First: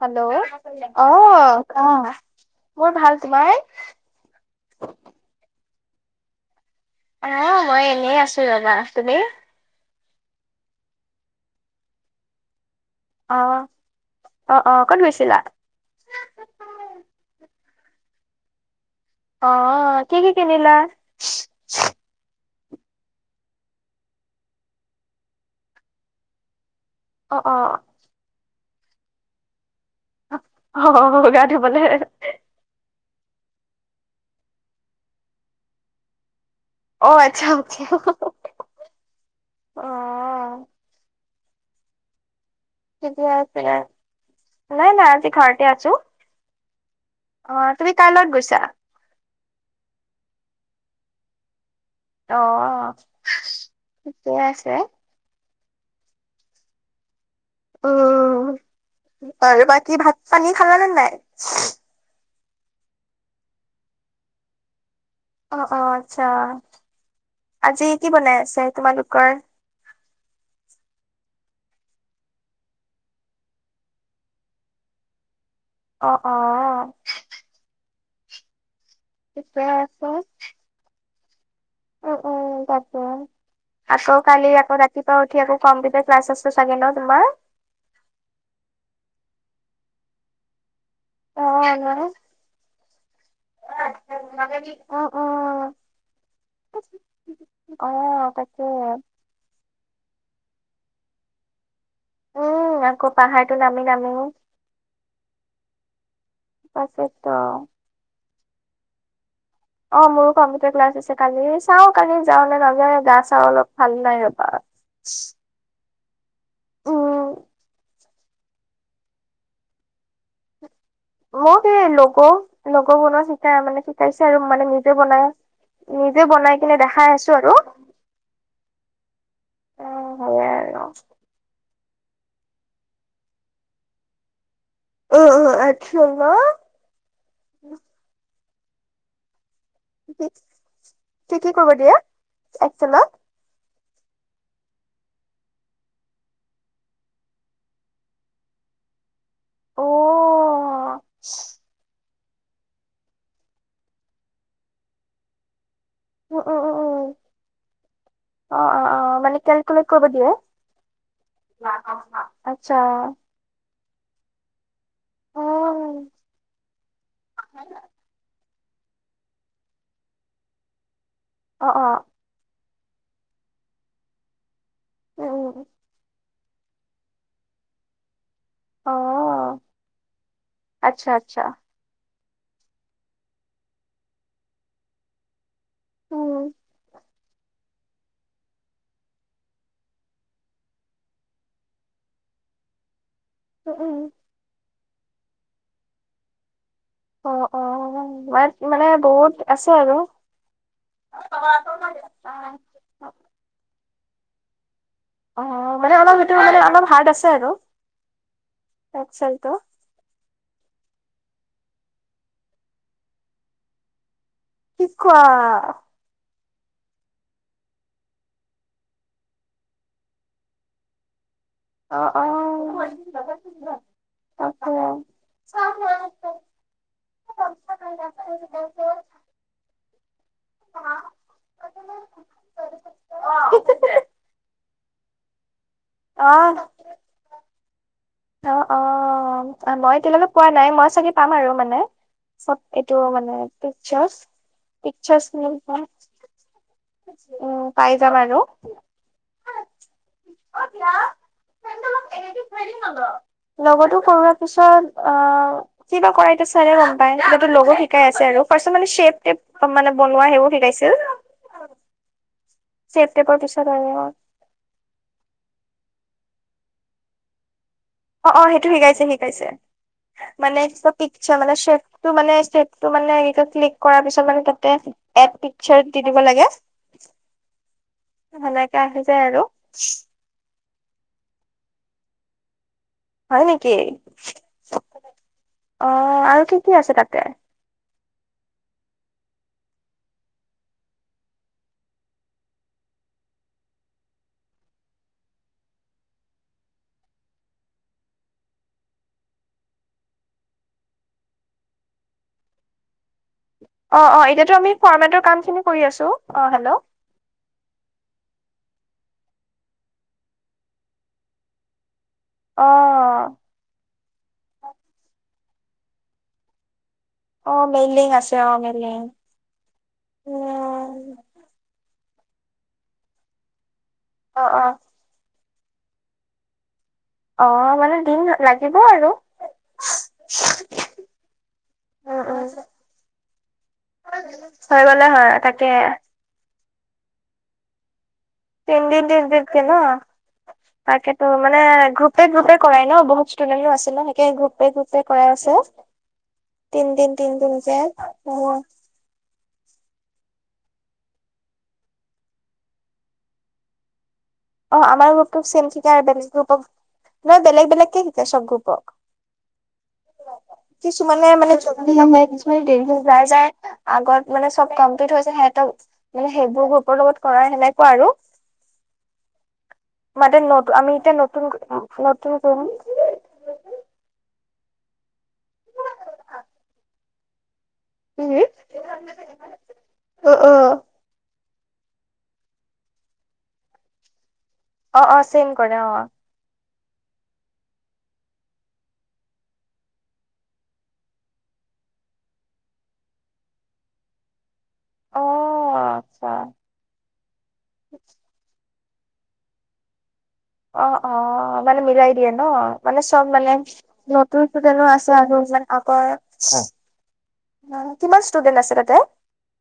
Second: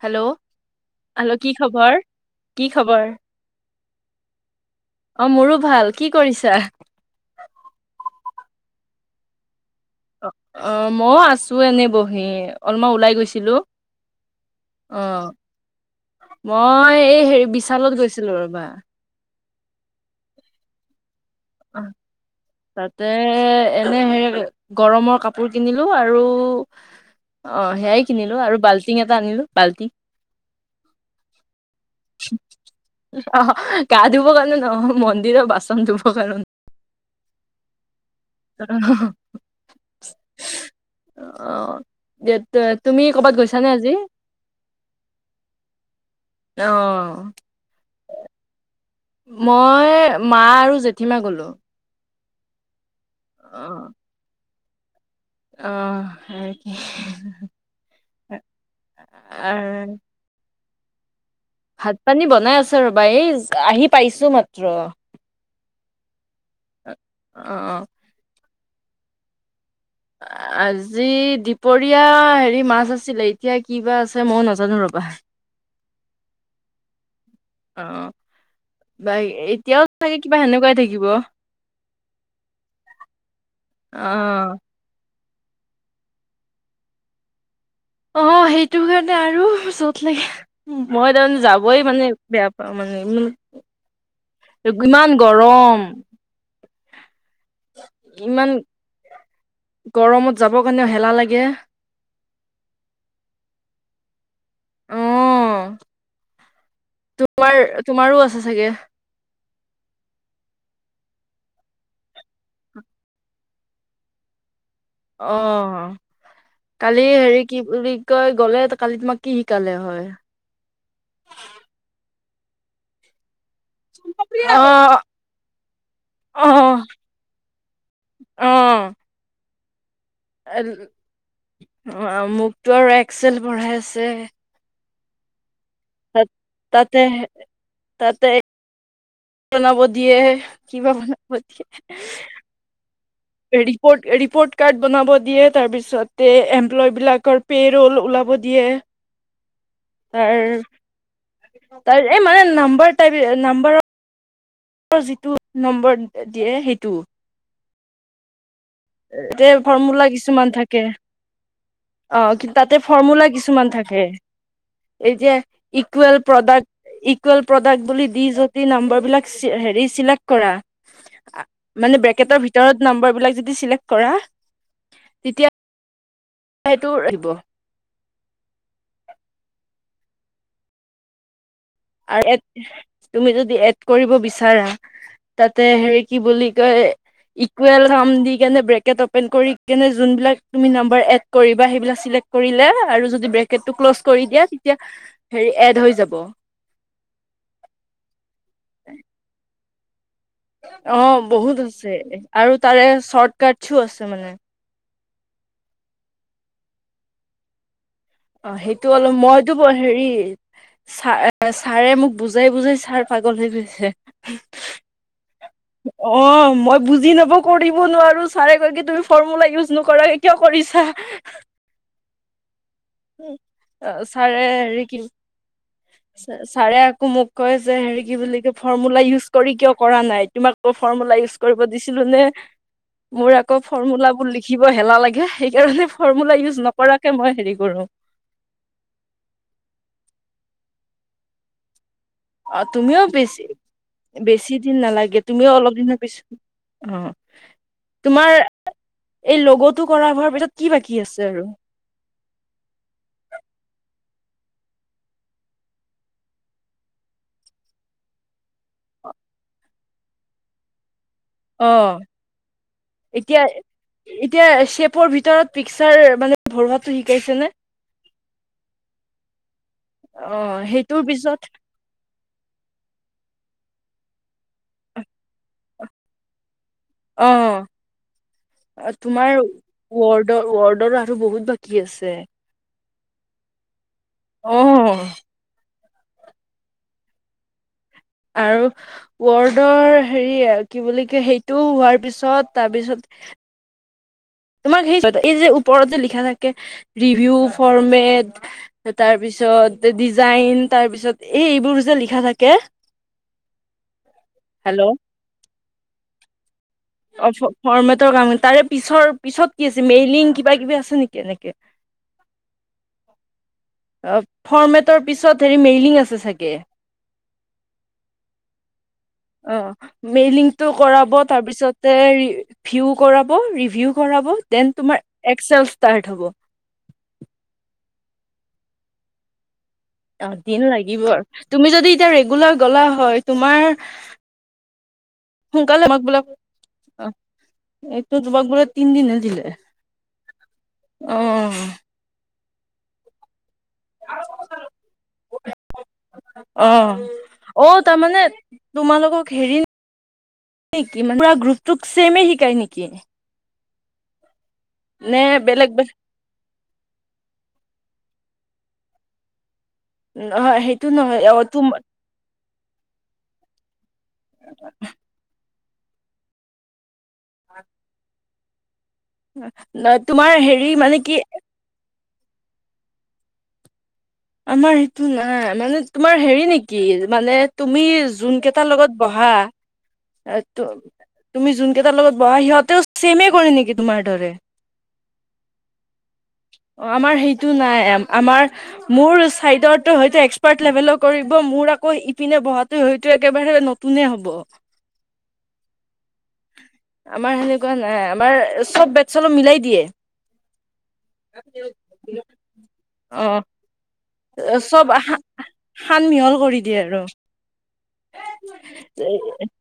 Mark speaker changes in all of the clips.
Speaker 1: Hello,
Speaker 2: hello কি
Speaker 1: অঁ
Speaker 2: খবৰ
Speaker 1: ক'?
Speaker 2: কি
Speaker 1: মোৰ
Speaker 2: খবৰ
Speaker 1: ভাল, তোমাৰ?
Speaker 2: অ মোৰো ভাল, কি কৰিছা?
Speaker 1: অ মই এনেই আছোঁ ৰ'বা, তুমি?
Speaker 2: অ, অ ময়ো আছোঁ এনেই বহি, অলমান ওলাই
Speaker 1: অ
Speaker 2: গৈছিলোঁ, অ। মই এই হেৰী বিশালত গৈছিলোঁ ৰ'বা।
Speaker 1: অঁ, কি কি কিনিলা?
Speaker 2: অহ। তাতে এনে হেৰী গৰমৰ কাপোৰ কিনিলো আৰু অ সেয়াই কিনিলো আৰু বাল্টিং এটা আনিলোঁ, বাল্টি।
Speaker 1: অ' গা ধুবলে।
Speaker 2: অহ, গা ধুব কাৰণে নহয়, মন্দিৰ বাচন ধুব কাৰণে।
Speaker 1: অ' আচ্ছা।
Speaker 2: [unintelligible]
Speaker 1: অ
Speaker 2: [unintelligible] তুমি
Speaker 1: ঠিকে
Speaker 2: কৰ'বাত গৈছা
Speaker 1: আছে
Speaker 2: নে আজি?
Speaker 1: নাই, নাই আজি ঘৰতে আছোঁ,
Speaker 2: অ
Speaker 1: অ' তুমি কাৰ লগত গৈছা?
Speaker 2: মই, মা আৰু জেঠী মা গ'লো।
Speaker 1: অ'
Speaker 2: অ
Speaker 1: ঠিকে আছে।
Speaker 2: অ' [unintelligible]
Speaker 1: অ' বাৰু
Speaker 2: আ-
Speaker 1: বাকী ভাত-পানী খাল নে নাই?
Speaker 2: ভাত-পানী বনাই আছে ৰ'বা, এই জ আহি পাইছো মাত্ৰ।
Speaker 1: অ', অ' আচ্ছা, আজি
Speaker 2: অ',
Speaker 1: কি বনাই আছে তোমালোকৰ?
Speaker 2: আজি দিপৰীয়া হেৰি মাছ আছিলে, এতিয়া কি বা আছে, ময়ো নাজানো ৰ'বা।
Speaker 1: অ' অ' অ'
Speaker 2: অ', বা
Speaker 1: ঠিকে
Speaker 2: এতিয়াও চাগে কিবা সেনেকুৱাই থাকিব।
Speaker 1: উ, উ তাকে আকৌ কালি
Speaker 2: অ',
Speaker 1: আকৌ ৰাতি ৰাতিপুৱা উঠি আকৌ কম্পিউটাৰ ক্লাছ আছে চাগে ন তোমাৰ?
Speaker 2: অ'সেইটো কাৰণে আৰু জত লাগে। মই তাৰমানে
Speaker 1: অ
Speaker 2: যাবই মানে বেয়া পাওঁ, মানে [unintelligible]
Speaker 1: [unintelligible]
Speaker 2: ইমান গৰম
Speaker 1: অ'
Speaker 2: ইমান
Speaker 1: তাকে
Speaker 2: গৰমত যাবৰ কাৰণেও হেলা লাগে।
Speaker 1: উম, আকৌ পাহাৰটো নামি নামি।
Speaker 2: অ'।
Speaker 1: তাকেতো
Speaker 2: তোমাৰ তোমাৰো আছে চাগে?
Speaker 1: অ, মোৰো কম্পিউটাৰ ক্লাছ আছে কালি, চাওঁ কালি যাওঁ নে নাযাওঁ, এ গা-চাও অলপ ভাল নাই ৰ'বা।
Speaker 2: অ'। কালি
Speaker 1: উম
Speaker 2: হেৰি কি বুলি কয় গ'লে, তে কালি তোমাক কি শিকালে হয়?
Speaker 1: মোক সেই, ল'গ' ল'গ' বনোৱা শিকাই আ মানে শিকাইছে আৰু মানে, নিজে
Speaker 2: অ',
Speaker 1: বনাই, নিজে বনাই
Speaker 2: অ',
Speaker 1: কিনে দেখাই আছোঁ আৰু
Speaker 2: অ'।
Speaker 1: অ সেয়াই আৰু
Speaker 2: [unintelligible] মোক টো আৰু এক্সেল পঢ়াই আছে।
Speaker 1: উ উ
Speaker 2: তাত
Speaker 1: আছোৱা [unintelligible]
Speaker 2: তাতে তাতে বনাব দিয়ে
Speaker 1: কি
Speaker 2: কিবা বনাব
Speaker 1: কি কি
Speaker 2: দিয়ে
Speaker 1: কৰিব [unintelligible]
Speaker 2: ৰিপৰ্ট ৰিপৰ্ট কাৰ্ড বনাব দিয়ে তাৰপিছতে এমপ্লয় বিলাকৰ পে' ৰোল ওলাব দিয়ে
Speaker 1: অ
Speaker 2: তাৰ তাৰ এই মানে নাম্বাৰ টাইপ নাম্বাৰৰ যিটো নম্বৰ
Speaker 1: উম
Speaker 2: দিয়ে
Speaker 1: উম উম
Speaker 2: সেইটো
Speaker 1: উম অ' অ' অ মানে
Speaker 2: এ
Speaker 1: কেলকুলেট কৰিব
Speaker 2: ফৰ্মুলা
Speaker 1: দিয়ে।
Speaker 2: কিছুমান থাকে অ' কিন্তু
Speaker 1: আচ্ছা
Speaker 2: তাতে ফৰ্মুলা কিছুমান থাকে এতিয়া
Speaker 1: অ
Speaker 2: ইকুৱেল প্ৰডাক্ট ইকুৱেল প্ৰডাক্ট বুলি দি যদি নাম্বৰ বিলাক হেৰি চিলেক্ট কৰা
Speaker 1: অ
Speaker 2: মানে ব্ৰেকেদৰ ভিতৰত যদি নাম্বাৰ বিলাক যদি চিলেক্ট কৰা তেতিয়া
Speaker 1: [unintelligible]
Speaker 2: সেইটো আহিব
Speaker 1: অ' আচ্ছা আচ্ছা
Speaker 2: আৰু এড তুমি যদি এড কৰিব বিচাৰা তাতে হেৰি কি
Speaker 1: উম
Speaker 2: বুলি কয় ইকুৱেল দি কেনে ব্ৰেকেট অপেন কৰি কেনে যোনবিলাক তুমি নাম্বাৰ এড কৰিবা সেইবিলাক চেক্ট কৰিলে আৰু যদি ব্ৰেকেডটো
Speaker 1: উম উম
Speaker 2: ক্লৌচ কৰি দিয় তেতিয়া হেৰী এড হৈ যাব
Speaker 1: অ' অ' মাৰ মানে বহুত আছে আৰু
Speaker 2: অ' বহুত আছে আৰু তাৰে চৰ্টকাটছো আছে মানে
Speaker 1: অ' মানে অলপ সেইটো মানে অলপ হাৰ্ড আছে আৰু
Speaker 2: অ' সেইটো অলপ
Speaker 1: এক্সেলটো।
Speaker 2: মইতো ব হেৰি ছা- ছাৰে মোক বুজাই বুজাই ছাৰ পাগল হৈ গৈছে
Speaker 1: কি কোৱা
Speaker 2: অ' মই বুজি নাপাও কৰিব নোৱাৰো ছাৰে কৈ কি তুমি ফৰ্মুলা ইউজ নকৰাকে কিয় কৰিছা [unintelligible]
Speaker 1: অ' অ'
Speaker 2: উ ছাৰে
Speaker 1: তাকে।
Speaker 2: হেৰি কিম ছাৰে আকৌ মোক কয় যে হেৰি কি বুলি কি ফৰ্মুলা ইউজ কৰি কিয় কৰা নাই তোমাকৌ ফৰ্মুলা ইউজ কৰিব দিছিলো নে মোৰ আকৌ ফৰ্মুলাবোৰ লিখিব এলাহ লাগে সেই কাৰণে ফৰ্মুলা ইউজ
Speaker 1: অ',
Speaker 2: নকৰাকে মই হেৰি কৰো
Speaker 1: অ' অ' মই এতিয়ালৈকে পোৱা নাই মই চাগে পাম আৰু
Speaker 2: অ
Speaker 1: চব এইটো
Speaker 2: তুমিও
Speaker 1: মানে
Speaker 2: বেছি
Speaker 1: পিকাৰ্চ
Speaker 2: বেছি দিন নালাগে
Speaker 1: পিকাৰ্চ
Speaker 2: তুমিও
Speaker 1: ম উ
Speaker 2: অলপ দিনৰ পিছত অ
Speaker 1: পাই যাম
Speaker 2: তোমাৰ
Speaker 1: আৰু
Speaker 2: এই লগটো কৰা হোৱাৰ পিছত কি বাকী আছে আৰু
Speaker 1: লগতো কৰা পিছত অ' কিবা কৰাইতো চাৰে গম পাই যিটো লগো শিকাই আছে আৰু ফাৰ্ষ্টত চেপ টেপ অ মানে বনোৱা সেইবোৰ শিকাইছিল শ্বেপ
Speaker 2: অ'
Speaker 1: টেপৰ
Speaker 2: এতিয়া
Speaker 1: পিছত আৰু
Speaker 2: এতিয়া চেপৰ ভিতৰত পিকচাৰ মানে ভৰোৱাটো শিকাইছে নে
Speaker 1: অ' অ' সেইটো শিকাইছে শিকাইছে মানে
Speaker 2: অ',
Speaker 1: চব
Speaker 2: সেইটোৰ
Speaker 1: পিকচাৰ
Speaker 2: পিছত
Speaker 1: মানেফ মানেটো মানে চেপটো ক্লিক কৰাৰ পিছত মানে তাতে এড পিকচাৰ দি দিব লাগে
Speaker 2: অ
Speaker 1: সেনেকে আহি যায়
Speaker 2: তোমাৰ
Speaker 1: আৰু
Speaker 2: ৱৰ্ড ৱৰ্ডৰ আৰু বহুত বাকী আছে
Speaker 1: হয় নেকি
Speaker 2: অ'
Speaker 1: অ' আৰু কি কি আছে তাতে
Speaker 2: আৰু ৱৰ্ডৰ হেৰি কি বুলি কয়? সেইটো হোৱাৰ পিছত তাৰপিছত সেই যে, এই যে ওপৰতে লিখা থাকে ৰিভিউ, ফৰ্মেট। তাৰ পিছত ডিজাইন, তাৰ পিছত এই এইবোৰ যে লিখা থাকে।
Speaker 1: অ' অ' এতিয়াতো আমি
Speaker 2: হেল্ল'
Speaker 1: ফৰ্মেটৰ কাম খিনি কৰি আছোঁ। অ' হেল্ল'
Speaker 2: ফৰ্মেট ফৰ্মেটৰ কাম। তাৰে পিছৰ পিছত কি আছে? মেইলিং কিবাকিবি আছে নেকি এনেকে? [inaudible]
Speaker 1: অ'
Speaker 2: অ' ফৰৰ্মেটৰ পিছত হেৰি মেইলিং আছে চাগে।
Speaker 1: অ' মেললিং আছে অ' মেলিং।
Speaker 2: অ' মেইলিংটো কৰাব তাৰপিছতে ৰিভিউ কৰাব ৰিভিউ কৰাবো
Speaker 1: অ', অ',
Speaker 2: দেন তোমাৰ এক্সেল ষ্টাৰ্ট হ'ব।
Speaker 1: অ' মানে দিন লাগিব আৰু।
Speaker 2: অ' দিন লাগিব আৰু তুমি যদি এতিয়া
Speaker 1: উম, উম,
Speaker 2: ৰেগুলাৰ গলা হয়। তোমাৰ
Speaker 1: হৈ গ'লে হয় আ তাকে।
Speaker 2: সোনকালে আমাক [inaudible] এইটো তোমাক বা
Speaker 1: তিনদিন, তিনদিনকে ন
Speaker 2: অ
Speaker 1: তাকেতো মানে গ্ৰুপ এক গ্ৰুপে কৰাই ন বহু ষ্টুডেণ্ট টো আছে। লাহেকে গ্ৰুপে, গ্ৰুপে কৰাই আছে।
Speaker 2: অ
Speaker 1: তিনদিন
Speaker 2: অ
Speaker 1: তিনদিনকে
Speaker 2: তাৰমানে তোমালোকক? [unintelligible] পুৰা গ্ৰুপটোক চেমে শিকায় নেকি?
Speaker 1: অ' আমাৰ
Speaker 2: নে
Speaker 1: গ্ৰুপটো
Speaker 2: বেলেগ
Speaker 1: ছেম শিকাই আৰু বেলেগ গ্ৰুপক নহয় বেলেগ, বেলেগকে শিকাই চ'ব গ্ৰুপক।
Speaker 2: উম।
Speaker 1: কিছুমানে মানে জল্দি নহয় কিছুমানে দেৰি হৈ যায়, যায়। আগত মানে চ'ব কমপ্লিট হৈ হৈছে, সিহঁতক মানে সেইবোৰ গ্ৰুপৰ লগত কৰাই সেনেকুৱা আৰু
Speaker 2: ন [unintelligible]
Speaker 1: মানে নত আমি এতিয়া নতুন নতুন গ্ৰুপ।
Speaker 2: আমাৰ সেইটো নাই মানে তোমাৰ হেৰি নেকি? মানে তুমি
Speaker 1: উম
Speaker 2: যোন কেইটাৰ লগত বহা
Speaker 1: অ
Speaker 2: এ
Speaker 1: অ
Speaker 2: তুমি যোনকেইটাৰ লগত বহা, সিহঁতেও চেমে কৰি নেকি তোমাৰ দৰে?
Speaker 1: অ' অ' চেম কৰে অ'।
Speaker 2: অ' আমাৰ হেইটো নাই। আমাৰ মোৰ চাইডৰটো হয়তো এক্সপাৰ্ট লেভেলৰ কৰিব, মোৰ আকৌ ইপিনে বহাটো হয়তো একেবাৰে নতুন কোনে হ'ব?
Speaker 1: অ আচ্ছা
Speaker 2: আমাৰ সেনেকুৱা নাই আমাৰ চব বেটচৰ লগত মিলাই দিয়ে।
Speaker 1: অ' অ' মানে মিলাই দিয়ে ন মানে
Speaker 2: অ
Speaker 1: চ'ব মানে নতুন ষ্টুডেন্টো
Speaker 2: চব
Speaker 1: আছে
Speaker 2: সা
Speaker 1: আৰু
Speaker 2: সান
Speaker 1: আগৰ।
Speaker 2: মিহল কৰি দিয়ে আৰু
Speaker 1: কিমান ষ্টুডেন্ট আছে তাতে?
Speaker 2: [unintelligible]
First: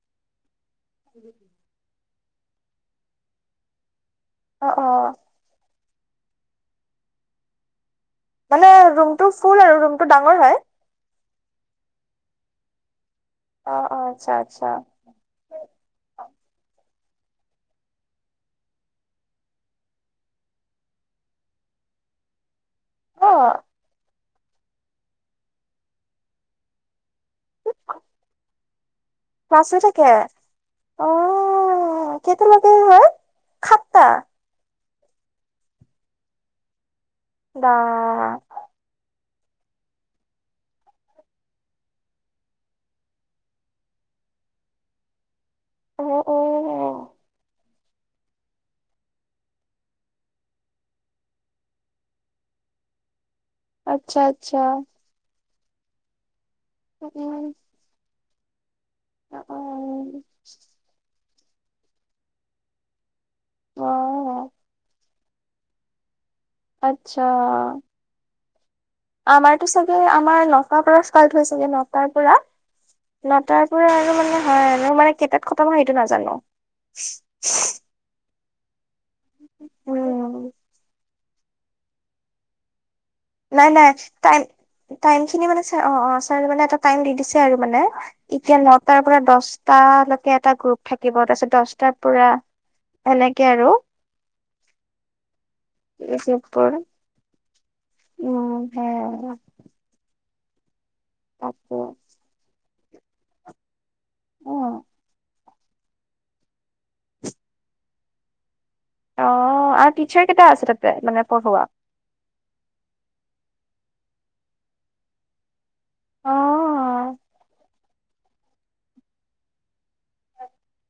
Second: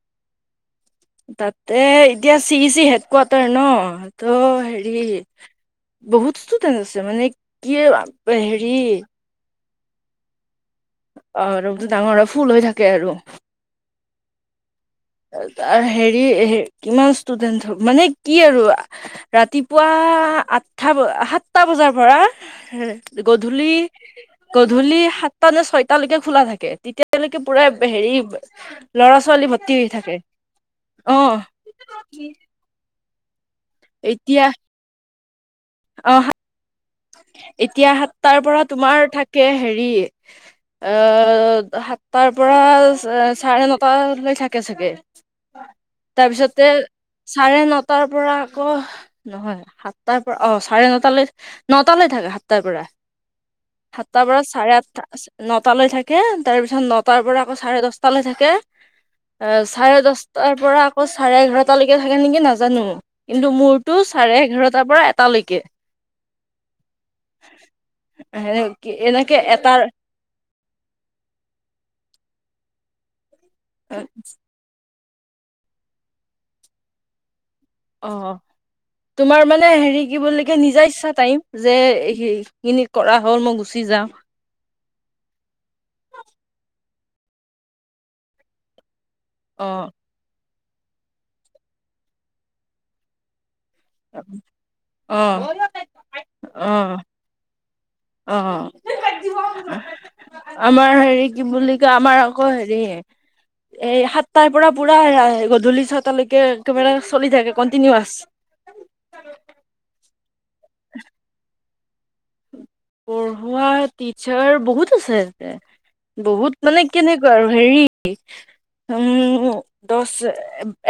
Speaker 2: তাতে এতিয়া চি চি হেড কোৱাৰ্টাৰ ন'
Speaker 1: অ',
Speaker 2: ত'হেৰি
Speaker 1: অ',
Speaker 2: বহুত ষ্টুডেন্ট আছে। মানে কি আহ
Speaker 1: মানে ৰুমটো ফুল আৰু ৰুমতটো ডাঙৰ হয়।
Speaker 2: অ' ৰুমটো ডাঙৰ হয় ফুল হৈ থাকে আৰু।
Speaker 1: অ' অ' আচ্ছা, আচ্ছা।
Speaker 2: তাৰ হেৰি কিমান ষ্টুডেন্ট মানে কি আৰু ৰাতিপুৱা আঠথা, সাতটা বজাৰ পৰা
Speaker 1: অ',
Speaker 2: গধূলি, গধূলি সাতটা নে ছয়টালৈকে খোলা থাকে। তেতিয়া এতিয়ালৈকে পুৰা হেৰি ল'ৰা-ছোৱালী
Speaker 1: ক্লাছ হৈ থাকে, অ' কেইটা লৈকে।
Speaker 2: এতিয়া। অহ,
Speaker 1: বা
Speaker 2: এতিয়া সাতটাৰ পৰা তোমাৰ থাকে হেৰি। অ সাতটাৰ পৰা চাৰে নটা লৈ থাকে চাগে।
Speaker 1: অ',
Speaker 2: তাৰপিছতে
Speaker 1: অ',
Speaker 2: চাৰে নটাৰ পৰা আকৌ। নহয় সাতটাৰ পৰা অ চাৰে নটালৈ নটালৈ থাকে সাতটাৰ পৰা।
Speaker 1: আচ্ছা
Speaker 2: সাতটাৰ পৰা
Speaker 1: আচ্ছা
Speaker 2: চাৰে আঠটা নটালৈ থাকে। থাকে তাৰপিছত নটাৰ পৰা
Speaker 1: উম,
Speaker 2: আকৌ চাৰে দহটা লৈ থাকে। অ চাৰে দছটাৰ পৰা আকৌ চাৰে এঘাৰটালৈকে থাকে নেকি নাজানো। কিন্তু মোৰতটো চাৰে
Speaker 1: অ',
Speaker 2: এঘাৰটাৰ পৰা এটালৈকে।
Speaker 1: আচ্ছা।
Speaker 2: [unintelligible]
Speaker 1: আমাৰতো চাগে আমাৰ ন। নটাৰ পৰা ষ্টাৰ্ত হৈ চাগে নটাৰ পৰা। নটাৰ পৰা আৰু মানে। হয় মোৰ মানে কেইটাত খতম হয় সেইটো নাজানো।
Speaker 2: অ তোমাৰ মানে হেৰি কি
Speaker 1: উম
Speaker 2: বুলিকে নিজা ইচ্ছা টাইম যে। খিনি কৰা হল। মই
Speaker 1: নাই
Speaker 2: গুচি
Speaker 1: নাই
Speaker 2: যাম
Speaker 1: টাইম টাইম খিনি মানে ছাৰ অ' অ' ছাৰে মানে এটা টাইম দি দিছে আৰু মানে এতিয়া নটাৰ পৰা দশ
Speaker 2: অ
Speaker 1: দশটা লৈকে এটা গ্ৰুপ থাকিব তাৰিছত দশটাৰ পৰা এনেকে আৰু।
Speaker 2: অহ,
Speaker 1: গ্ৰুপবোৰ
Speaker 2: অহ। অহ,
Speaker 1: উম হে
Speaker 2: আমাৰ হেৰি কি বুলি
Speaker 1: তাকে
Speaker 2: কয় আমাৰ। কৰ হেৰি। এই সাতটাৰ
Speaker 1: অ
Speaker 2: পৰা পুৰা গধূলি ছটালৈকে কেমেৰা চলি থাকে কণ্টিনিৱাছ।
Speaker 1: অ' আৰু টিচাৰ কেইটা আছে তাতে মানে পঢ়োৱা।
Speaker 2: পঢ়োৱা টিচাৰ বহুত আছে তাতে
Speaker 1: অ
Speaker 2: বহুত মানে কেনেকুৱা আৰু হেৰি। [unintelligible] উম, দশ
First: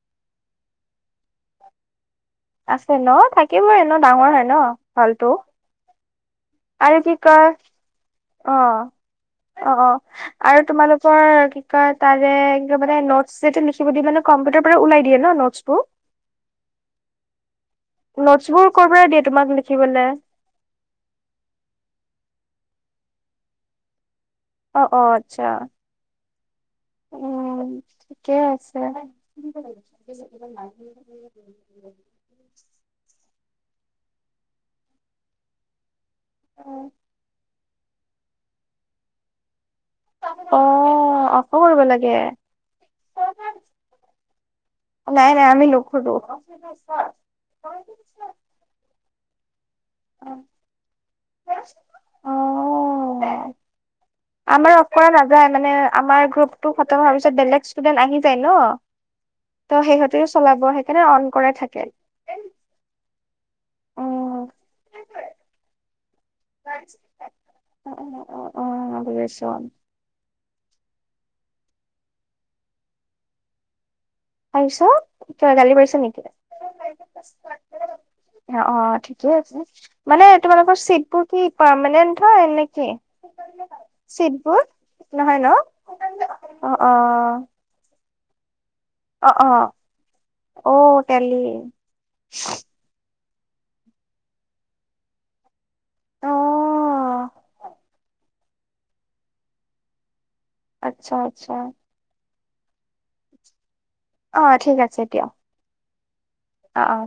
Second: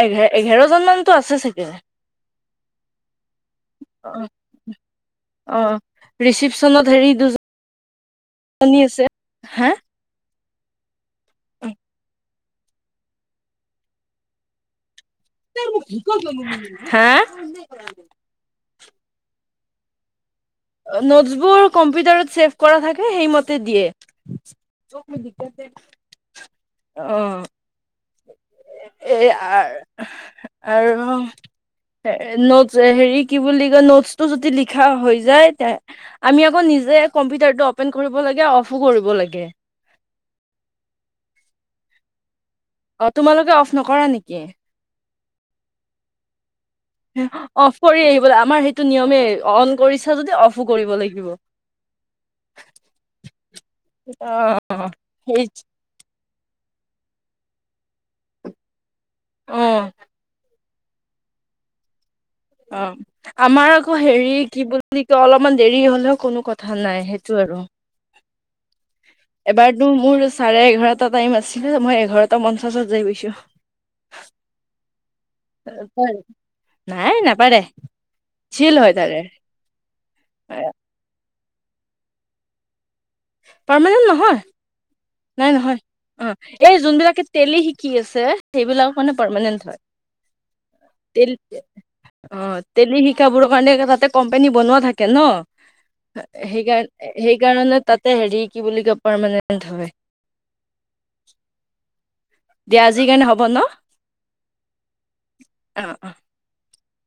Speaker 2: এ- এঘাৰজন মানতো আছে চাগে।
Speaker 1: আছে ন থাকিবই ন
Speaker 2: অ
Speaker 1: ডাঙৰ হয় ন হলটো।
Speaker 2: ৰিচিপ।
Speaker 1: আৰু কি কয়
Speaker 2: দুজনী
Speaker 1: অ',
Speaker 2: আছে হা
Speaker 1: অ' অ' আৰু তোমালোক কৰ কি কয় তাৰে মানে নোটছ যেতিয়া লিখিব দি মানে কম্পিউটাৰ পৰা ওলাই দিয়ে ন নোটছ বোৰ।
Speaker 2: হা।
Speaker 1: নোটছ বোৰ ক'ৰ পৰা দিয়ে তোমাক লিখিবলে।
Speaker 2: নোটছবোৰ কম্পিউটাৰত ছেভ কৰা থাকে সেইমতে
Speaker 1: অ অ আচ্ছা
Speaker 2: দিয়ে। অহ।
Speaker 1: উম ঠিকে আছে।
Speaker 2: আৰু নোটছ, হেৰি কি বুলি কয় নোটছ টো যদি লিখা হৈ যায় তে আমি আকৌ নিজে কম্পিউটাৰটো অপেন কৰিব লাগে অফো কৰিব লাগে।
Speaker 1: অঅ অফো কৰিব লাগে।
Speaker 2: অ তোমালোকে অফ নকৰা নেকি।
Speaker 1: নাই নাই আমি নকৰোঁ।
Speaker 2: অফ কৰি আহিব লাগে। আমাৰ সেইটো নিয়মে অন কৰিছা যদি অফো কৰিব লাগিব।
Speaker 1: অহ
Speaker 2: অ'
Speaker 1: আমাৰ অফ কৰা
Speaker 2: সেই
Speaker 1: নাযায় মানে আমাৰ গ্ৰুপ টো খতম হোৱাৰ পিছত বেলেগ ষ্টুডেন্ট আহি যায় ন। ত'
Speaker 2: অ'
Speaker 1: সিহতেও চলাব সেইকাৰণে অন কৰাই থাকে।
Speaker 2: অ আমাৰ আকৌ হেৰি
Speaker 1: অ',
Speaker 2: কি বুলি কয় অলপমান দেৰি হলেও। কোনো কথা নাই সেইটো আৰু।
Speaker 1: অ অ অ।
Speaker 2: এবাৰতো মোৰ চাৰে এঘাৰটা টাইম আছিলে মই এঘাৰটা পঞ্চাছত যাই গৈছো।
Speaker 1: তাৰপিছত কিবা গালি পৰিছে
Speaker 2: নাই নাপাৰে
Speaker 1: নেকি? অ'
Speaker 2: চিল হয়
Speaker 1: অ'
Speaker 2: তাৰে
Speaker 1: ঠিকে আছে মানে তোমালোকৰ চিট বোৰ কি পাৰমানেন্ট হয় নে কি
Speaker 2: পাৰমানেন্ট নহয়
Speaker 1: চিটবোৰ
Speaker 2: নাই নহয় এই
Speaker 1: অ',
Speaker 2: যোনবিলাকে
Speaker 1: অ',
Speaker 2: তেলি শিকি আছে সেইবিলাক
Speaker 1: অ',
Speaker 2: পাৰমানেণ্ট
Speaker 1: অ',
Speaker 2: হয়
Speaker 1: অ',
Speaker 2: তে
Speaker 1: টেলি
Speaker 2: অ তেলি শিকাবোৰৰ কাৰণে তাতে কোম্পানী বনোৱা থাকে ন। সেইকাৰ
Speaker 1: অ',
Speaker 2: সেইকাৰণে তাতে হেৰি কি বুলি কয় পাৰমানেন্ট হয়।
Speaker 1: আচ্ছা আচ্ছা।
Speaker 2: দিয়া আজিৰ কাৰণে হ'ব ন।
Speaker 1: অ' ঠিক আছে দিয়া
Speaker 2: অ অ।
Speaker 1: অ অ।